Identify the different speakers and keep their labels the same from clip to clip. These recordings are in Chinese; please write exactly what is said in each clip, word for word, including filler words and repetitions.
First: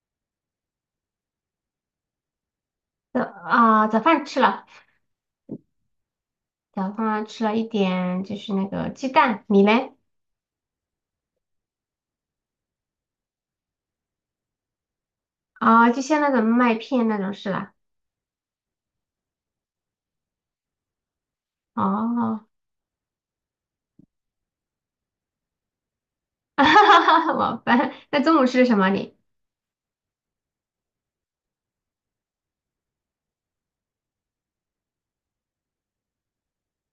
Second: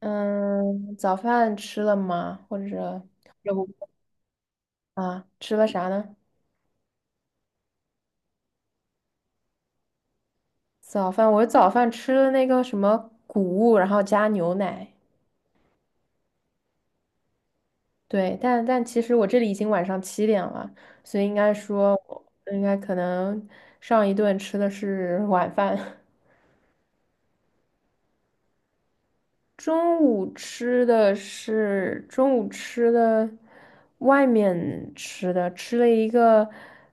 Speaker 1: 嗯，早饭吃了吗？或者
Speaker 2: 早
Speaker 1: 有
Speaker 2: 啊、早饭吃了，
Speaker 1: 啊，吃了啥呢？
Speaker 2: 早饭吃了一点，就是那个鸡蛋。你嘞？
Speaker 1: 早饭，我早饭吃了那个什么谷物，然后加牛奶。
Speaker 2: 啊、就像那种麦片那种是吧？
Speaker 1: 对，但但其实我这里已经晚上七点了，所以应该说我
Speaker 2: 哦，
Speaker 1: 应该可能上一顿吃的是晚饭，
Speaker 2: 哈哈哈，晚饭。那中午吃的什么你？
Speaker 1: 中午吃的是中午吃的外面吃的，吃了一个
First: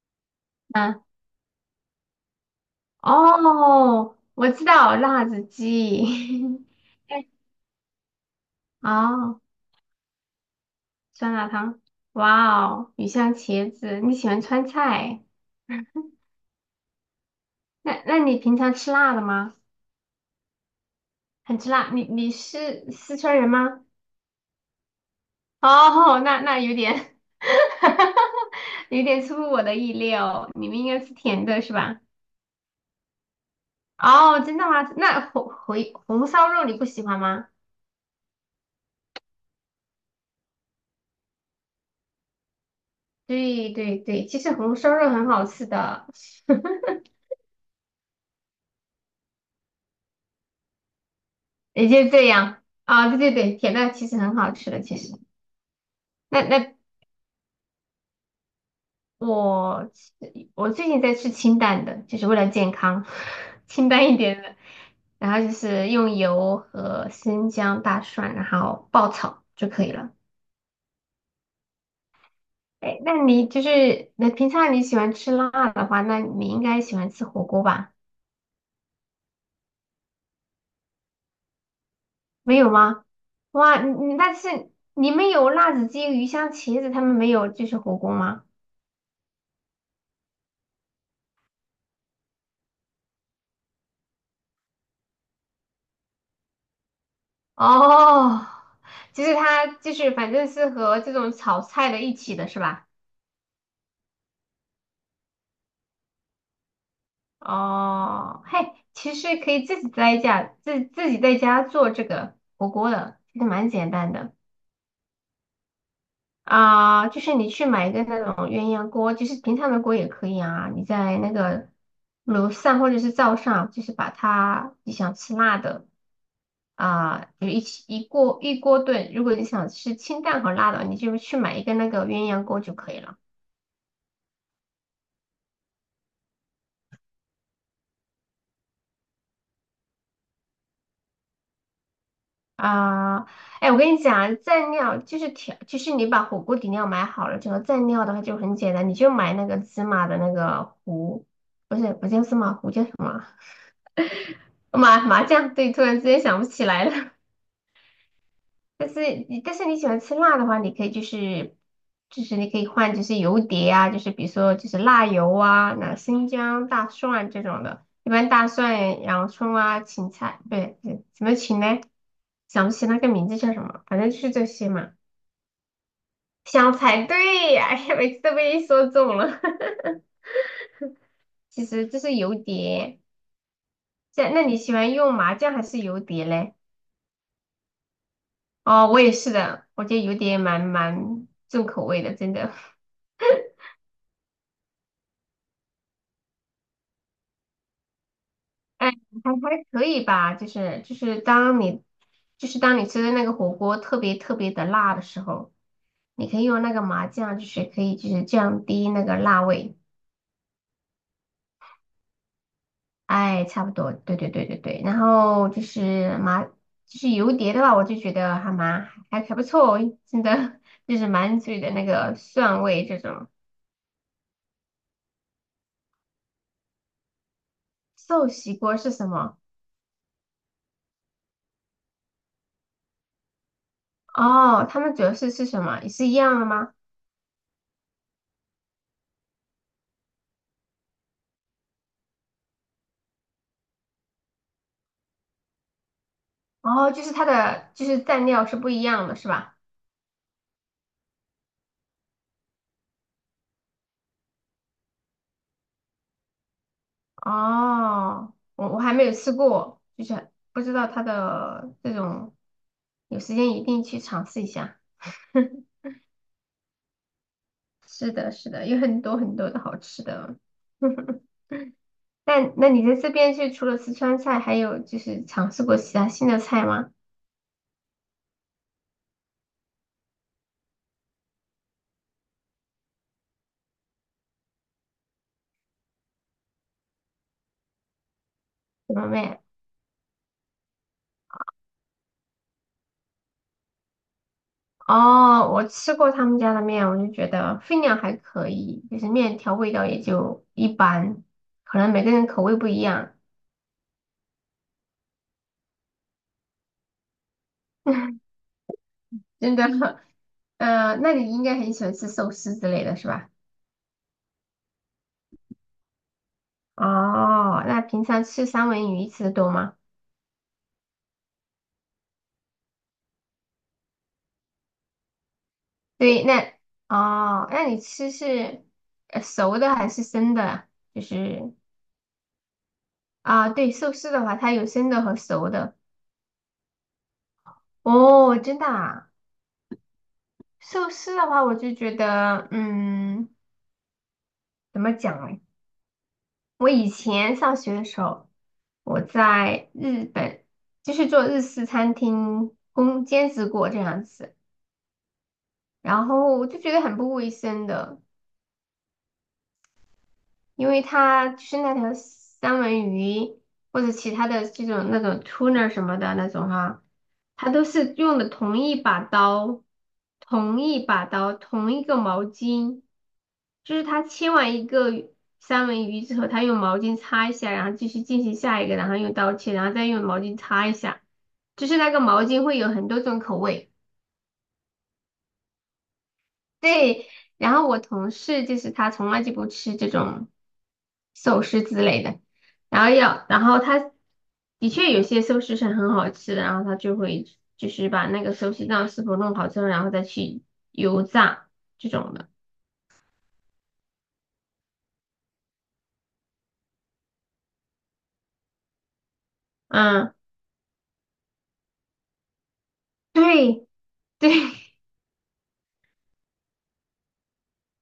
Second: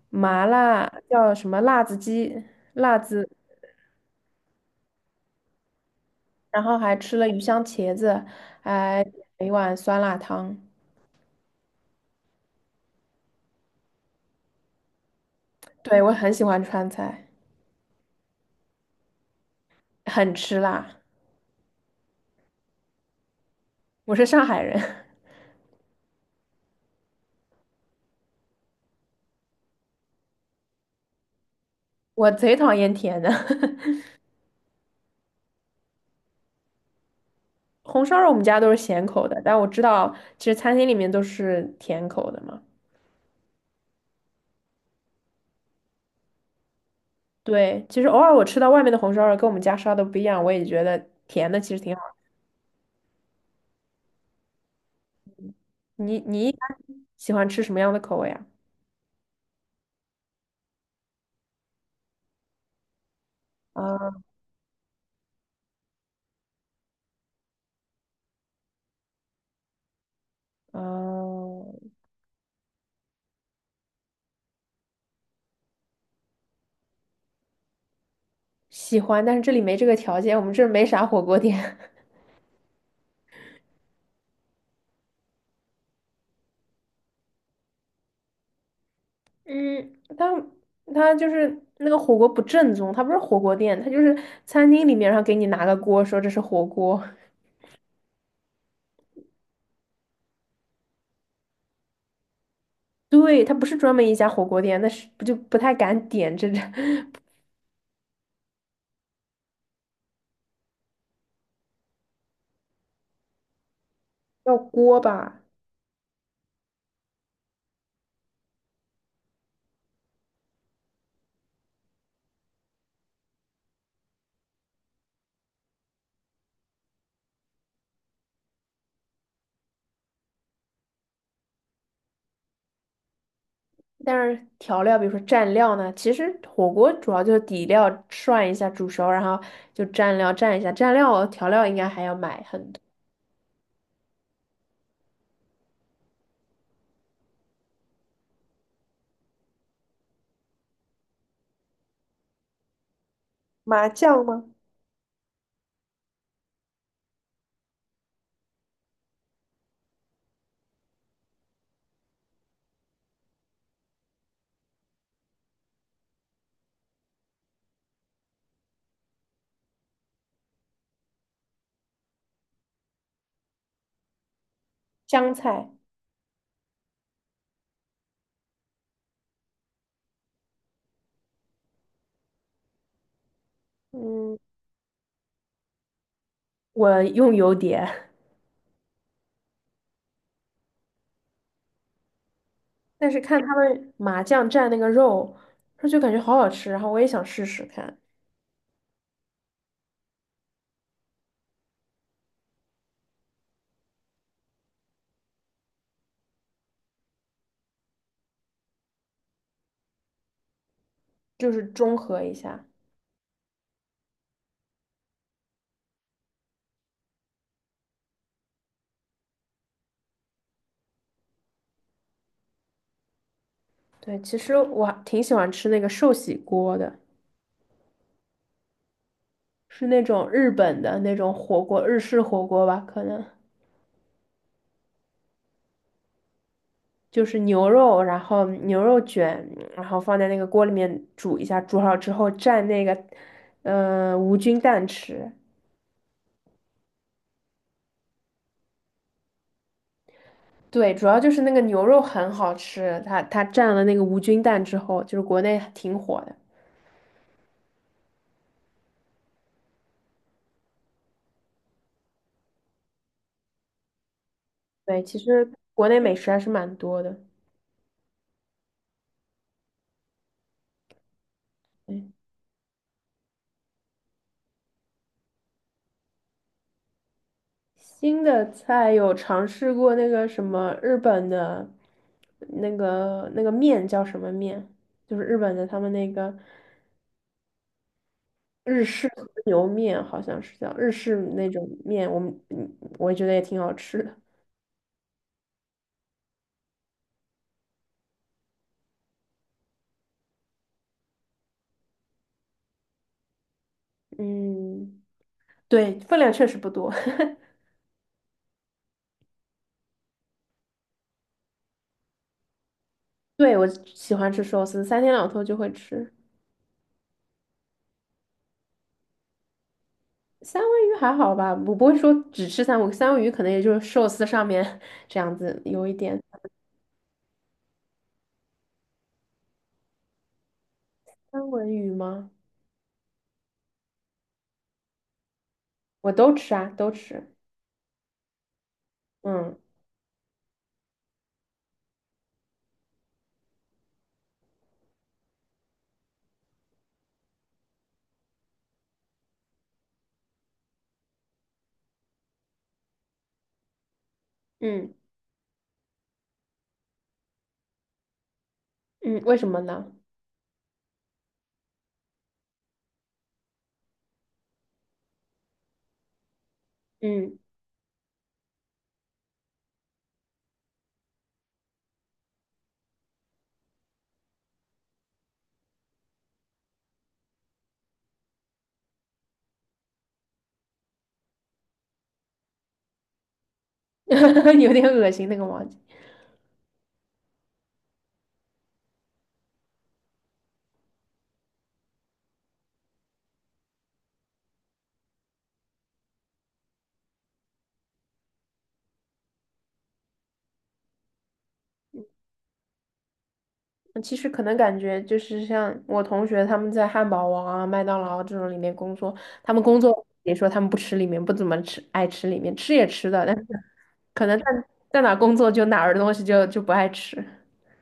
Speaker 1: 麻辣
Speaker 2: 啊，
Speaker 1: 叫什么辣子鸡，辣子
Speaker 2: 哦，我知道辣子鸡。
Speaker 1: 然后还吃了鱼香茄子，还点
Speaker 2: 哦，
Speaker 1: 了一碗酸辣汤。
Speaker 2: 酸辣汤。哇哦，鱼香茄子。你喜欢川菜？
Speaker 1: 对，我很喜欢川菜，
Speaker 2: 那那你平常吃辣的吗？
Speaker 1: 很吃辣。
Speaker 2: 很吃辣。你你是四川人吗？
Speaker 1: 我是上海人，
Speaker 2: 哦，那那有点 有点出乎我的意料，你们应该吃甜的是吧？
Speaker 1: 我贼讨厌甜的。
Speaker 2: 哦，真的吗？那红回红烧肉你不喜欢吗？
Speaker 1: 红烧肉我们家都是咸口的，但我知道其实餐厅里面都是甜口的嘛。
Speaker 2: 对对对，其实红烧肉很好吃的。
Speaker 1: 对，其实偶尔我吃到外面的红烧肉跟我们家烧的不一样，我也觉得甜的 其实
Speaker 2: 也
Speaker 1: 挺好。
Speaker 2: 就这样啊，对对对，甜的其实很好吃的，其实。
Speaker 1: 你
Speaker 2: 那
Speaker 1: 你一般
Speaker 2: 那
Speaker 1: 喜欢吃什么样的口味啊？
Speaker 2: 我吃我最近在吃清淡的，就是为了健康。清淡一
Speaker 1: 啊
Speaker 2: 点的，然后就是用油和生姜、大蒜，然后爆炒就可以了。
Speaker 1: 嗯、
Speaker 2: 哎，那你就是那平常你喜欢吃辣的话，那你应该喜欢吃火锅吧？
Speaker 1: 喜欢，但是这里没这个条件，我们这儿没啥火锅店。
Speaker 2: 没有吗？哇，你你但是你们有辣子鸡、鱼香茄子，他们没有就是火锅吗？
Speaker 1: 嗯，但他就是那个火锅不正宗，他不是火锅店，他就是餐厅里面，然后给你拿个锅，说这是火锅。
Speaker 2: 哦，就是它就是反正是和这种炒菜的一起的是吧？
Speaker 1: 对，他不是专门一家火锅店，那是不就不太敢点这这
Speaker 2: 哦，嘿，其实可以自己在家自自己在家做这个火锅的，其实蛮简单的。
Speaker 1: 叫锅吧？
Speaker 2: 啊，就是你去买一个那种鸳鸯锅，就是平常的锅也可以啊。你在那个楼上或者是灶上，就是把它你想吃辣的啊，就一起一锅一锅炖。如果你想吃清淡和辣的，你就去买一个那个鸳鸯锅就可以了
Speaker 1: 但是调料，比如说蘸料呢，其实火锅主要就是底料涮一下煮熟，然后就蘸料蘸一下，蘸料调料应该还要买很多，
Speaker 2: 啊。哎，我跟你讲，蘸料就是调，就是你把火锅底料买好了之后，蘸料的话就很简单，你就买那个芝麻的那个糊，不是不叫芝麻糊，叫什么？
Speaker 1: 麻酱吗？
Speaker 2: 麻麻酱？对，突然之间想不起来了。但是你但是你喜欢吃辣的话，你可以就是就是你可以换就是油碟啊，就是比如说就是辣油啊，那生姜、大蒜这种的。一般大蒜、洋葱啊、芹菜，对，对，什么芹呢？想不起那个名字叫什么，反正就是这些嘛。
Speaker 1: 香菜，
Speaker 2: 香菜，对呀，哎呀，每次都被你说中了。其实这是油碟，这
Speaker 1: 嗯，
Speaker 2: 那你喜欢用麻酱还是油碟嘞？
Speaker 1: 我用油碟。
Speaker 2: 哦，我也是的，我觉得油碟蛮蛮重口味的，真的。
Speaker 1: 但是看他们麻酱蘸那个肉，说就感觉好好吃，然后我也想试试看，
Speaker 2: 哎，还还可以吧，就是就是当你就是当你吃的那个火锅特别特别的辣的时候，你可以用那个麻酱，就是可以就是降低那个辣味。
Speaker 1: 就是中和一下。
Speaker 2: 哎，差不多，对对对对对。然后就是麻就是油碟的话，我就觉得还蛮还还不错，真的 就是满嘴的那个蒜味这种。
Speaker 1: 对，其实我还挺喜欢吃那个寿喜锅的，
Speaker 2: 寿喜锅是什么？
Speaker 1: 是那种日本的那种火锅，日式火锅吧，可能
Speaker 2: 哦，他们主要是是什么？也是一样的吗？
Speaker 1: 就是牛肉，然后牛肉卷，然后放在那个锅里面煮一下，煮好之后蘸那个，呃，无菌蛋吃。
Speaker 2: 哦，就是它的就是蘸料是不一样的，是吧？
Speaker 1: 对，主要就是那个牛肉很好吃，它它蘸了那个无菌蛋之后，就是国内挺火的。
Speaker 2: 哦，我我还没有吃过，就是不知道它的这种，有时间一定去尝试一下。
Speaker 1: 对，其实国内美食还是蛮多的。
Speaker 2: 是的，是的，有很多很多的好吃的。
Speaker 1: 对，
Speaker 2: 那那你在这边是除了四川菜，还有就是尝试过其他新的菜吗？
Speaker 1: 新的菜有尝试过那个什么日本的，那个那个面叫什么面？就是日本的他们那个日
Speaker 2: 什
Speaker 1: 式
Speaker 2: 么
Speaker 1: 和
Speaker 2: 面？
Speaker 1: 牛面，好像是叫日式那种面。我们嗯我觉得也挺好吃的。
Speaker 2: 哦，我吃过他们家的面，我就觉得分量还可以，就是面条味道也就一般，可能每个人口味不一样。
Speaker 1: 嗯，对，分量确实不多。
Speaker 2: 真的。嗯，那你应该很喜欢吃寿司之类的是吧？
Speaker 1: 对，我喜欢吃寿司，三天两头就会吃。
Speaker 2: 哦，那平常吃三文鱼吃的多吗？
Speaker 1: 三文鱼还好吧，我不会说只吃三文鱼三文鱼可能也就是寿司上面 这样子有一点。
Speaker 2: 对，那哦，那你吃是呃熟的还是生的啊？就
Speaker 1: 三
Speaker 2: 是
Speaker 1: 文鱼吗？
Speaker 2: 啊，对，寿司的话，它有生的和熟的。
Speaker 1: 我都吃啊，都吃。
Speaker 2: 哦，真的啊，
Speaker 1: 嗯
Speaker 2: 寿司的话，我就觉得，嗯，怎么讲呢？我以前上学的时候，我在日本就是做日式餐厅工兼职过这样子。
Speaker 1: 嗯
Speaker 2: 然后我就觉得很不卫生的，
Speaker 1: 嗯，为什么呢？
Speaker 2: 因为它就是那条三文鱼或者其他的这种那种 tuna 什么的那种哈，
Speaker 1: 嗯，
Speaker 2: 它都是用的同一把刀、同一把刀、同一个毛巾，就是它切完一个鱼三文鱼之后，它用毛巾擦一下，然后继续进行下一个，然后用刀切，然后再用毛巾擦一下，就是那个毛巾会有很多种口味。
Speaker 1: 有点恶心那个王子。
Speaker 2: 对，然后我同事就是他从来就不吃这种寿司之类的，然后要，然后他的确有些寿司是很好吃的，然后他就会就是把那个寿司酱师傅弄好之后，然后再去油炸这种的。
Speaker 1: 其实可能感觉就是像我同学他们在汉堡王啊、麦当劳啊这种里面工作，他们工作
Speaker 2: 嗯，
Speaker 1: 也说他们不吃里面，不怎么吃，爱吃里面，吃也吃的，但是
Speaker 2: 对
Speaker 1: 可
Speaker 2: 对，
Speaker 1: 能在在哪工作就哪儿的东西就就不爱吃。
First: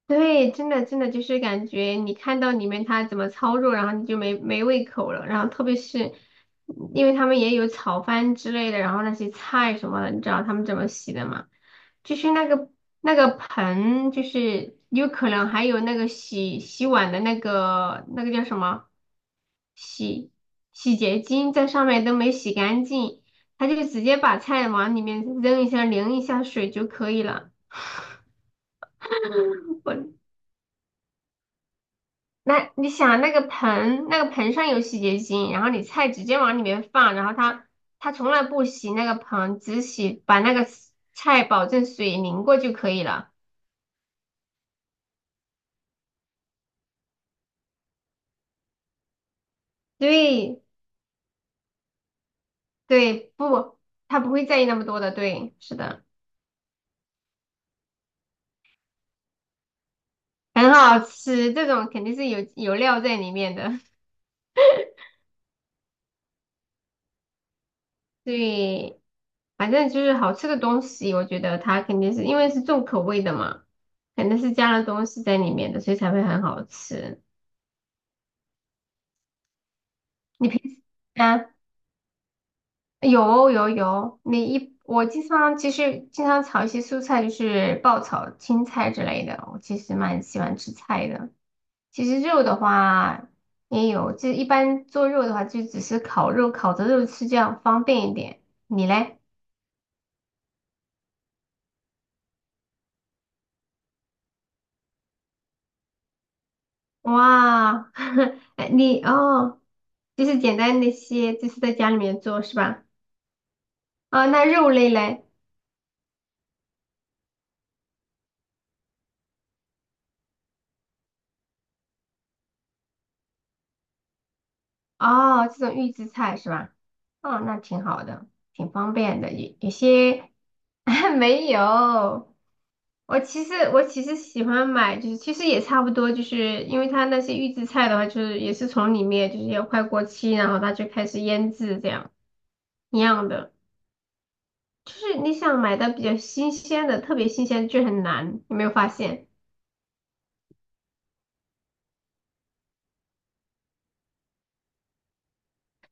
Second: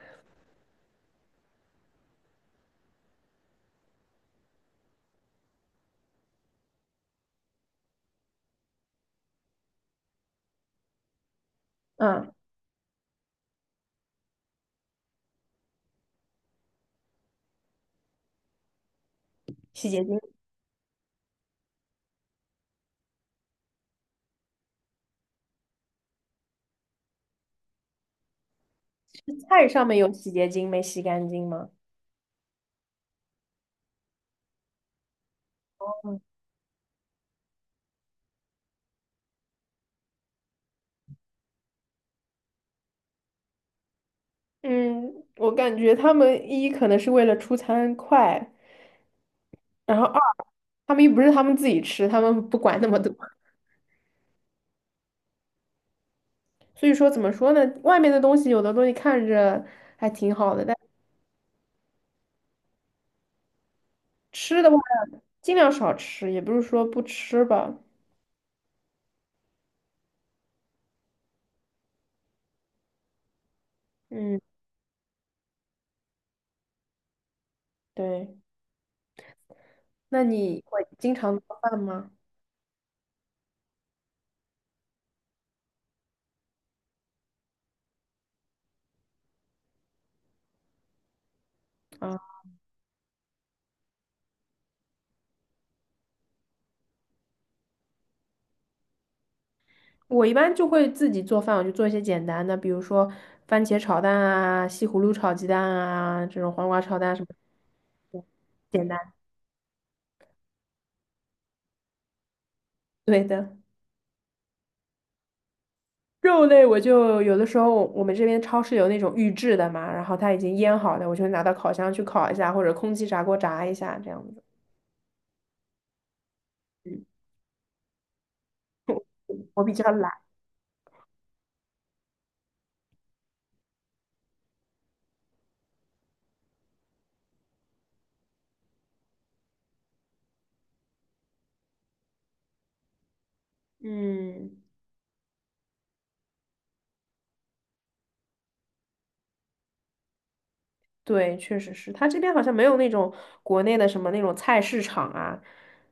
Speaker 2: 对，真的真的就是感觉你看到里面它怎么操作，然后你就没没胃口了。然后特别是因为他们也有炒饭之类的，然后那些菜什么的，你知道他们怎么洗的吗？就
Speaker 1: 嗯，
Speaker 2: 是那个那个盆，就是有可能还有那个洗洗碗的那个那个叫什么
Speaker 1: 洗洁精，
Speaker 2: 洗洗洁精在上面都没洗干净，他就直接把菜往里面扔一下，淋一下水就可以了。
Speaker 1: 菜上面有洗洁精没洗干净吗？
Speaker 2: 那你想那个盆，那个盆，上有洗洁精，然后你菜直接往里面放，然后它它从来不洗那个盆，只洗把那个 s- 菜保证水淋过就可以了。
Speaker 1: 嗯，我感觉他们一可能是为了出餐快，然后二，
Speaker 2: 对
Speaker 1: 他们又不是他们自己吃，他们不管那么多。
Speaker 2: 对，不，它不会在意那么多的。对，是的，
Speaker 1: 所以说，怎么说呢？外面的东西有的东西看着还挺好的，
Speaker 2: 很
Speaker 1: 但
Speaker 2: 好吃，这种肯定是有有料在里面的。
Speaker 1: 吃的话尽量少吃，也不是说不吃吧。
Speaker 2: 对，反正就是好吃的东西，我觉得它肯定是因为是重口味的嘛，肯定
Speaker 1: 嗯，
Speaker 2: 是加了东西在里面的，所以才会很好吃。
Speaker 1: 对。那
Speaker 2: 你平
Speaker 1: 你
Speaker 2: 时
Speaker 1: 会经常
Speaker 2: 啊？
Speaker 1: 做饭吗？
Speaker 2: 有有有，你一我经常其实经常炒一些蔬菜，就是爆炒青菜之类的。我其实蛮喜欢吃菜的。其
Speaker 1: 啊，
Speaker 2: 实肉的话也有，就一般做肉的话就只是烤肉，烤着肉吃，这样方便一点。你嘞？
Speaker 1: 我一般就会自己做饭，我就做一些简单的，比如说番茄炒蛋啊、西葫芦炒鸡蛋啊，这种黄瓜炒蛋什么
Speaker 2: 哇，哎
Speaker 1: 简
Speaker 2: 你
Speaker 1: 单。
Speaker 2: 哦，就是简单那些，就是在家里面做是吧？
Speaker 1: 对的。
Speaker 2: 啊，那肉类嘞？
Speaker 1: 肉类我就有的时候我们这边超市有那种预制的嘛，然后它已经腌好的，我就拿到烤箱去烤一下，或者空气炸锅炸一下这样子。
Speaker 2: 哦，这种预制菜是吧？
Speaker 1: 嗯，
Speaker 2: 哦，那挺好的，挺方便的。有
Speaker 1: 我
Speaker 2: 有
Speaker 1: 比较懒。
Speaker 2: 些 没有，我其实我其实喜欢买，就是其实也差不多，就是因为它那些预制菜的话，就是也是从里面就是要快过期，然后它就开始腌制这样一样的。
Speaker 1: 嗯，
Speaker 2: 就是你想买的比较新鲜的，特别新鲜就很难，有没有发现？
Speaker 1: 对，确实是，它这边好像没有那种国内的什么那种菜市场啊，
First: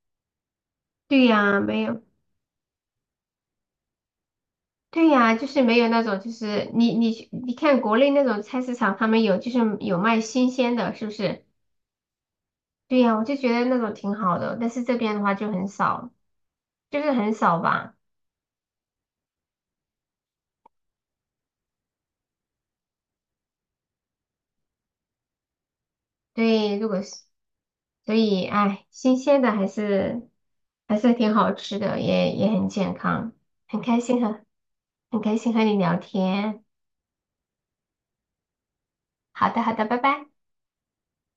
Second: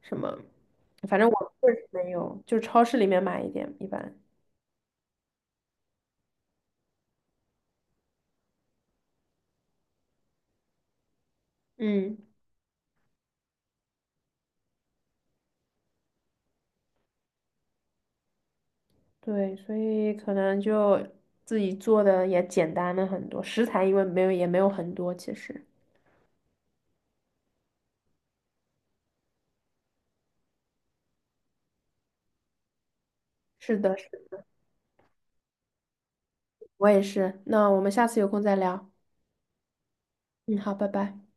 Speaker 1: 什么，反
Speaker 2: 对
Speaker 1: 正我
Speaker 2: 呀，
Speaker 1: 确
Speaker 2: 没
Speaker 1: 实
Speaker 2: 有，
Speaker 1: 没有，就超市里面买一点一般。
Speaker 2: 对呀，就是没有那种，就是你你去你看国内那种菜市场，他们有就是有卖新鲜的，是不是？
Speaker 1: 嗯，
Speaker 2: 对呀，我就觉得那种挺好的，但是这边的话就很少，就是很少吧。
Speaker 1: 对，所以可能就自己做的也简单了很多，食材因为没有也没有很多，其实。
Speaker 2: 对，如果是，所以，哎，新鲜的还是还是挺好吃的，也也很健康，
Speaker 1: 是
Speaker 2: 很
Speaker 1: 的，
Speaker 2: 开
Speaker 1: 是
Speaker 2: 心和很开心和你聊天。
Speaker 1: 我也是。那我们下次有空再聊。
Speaker 2: 好的，好的，拜拜。
Speaker 1: 嗯，好，拜拜。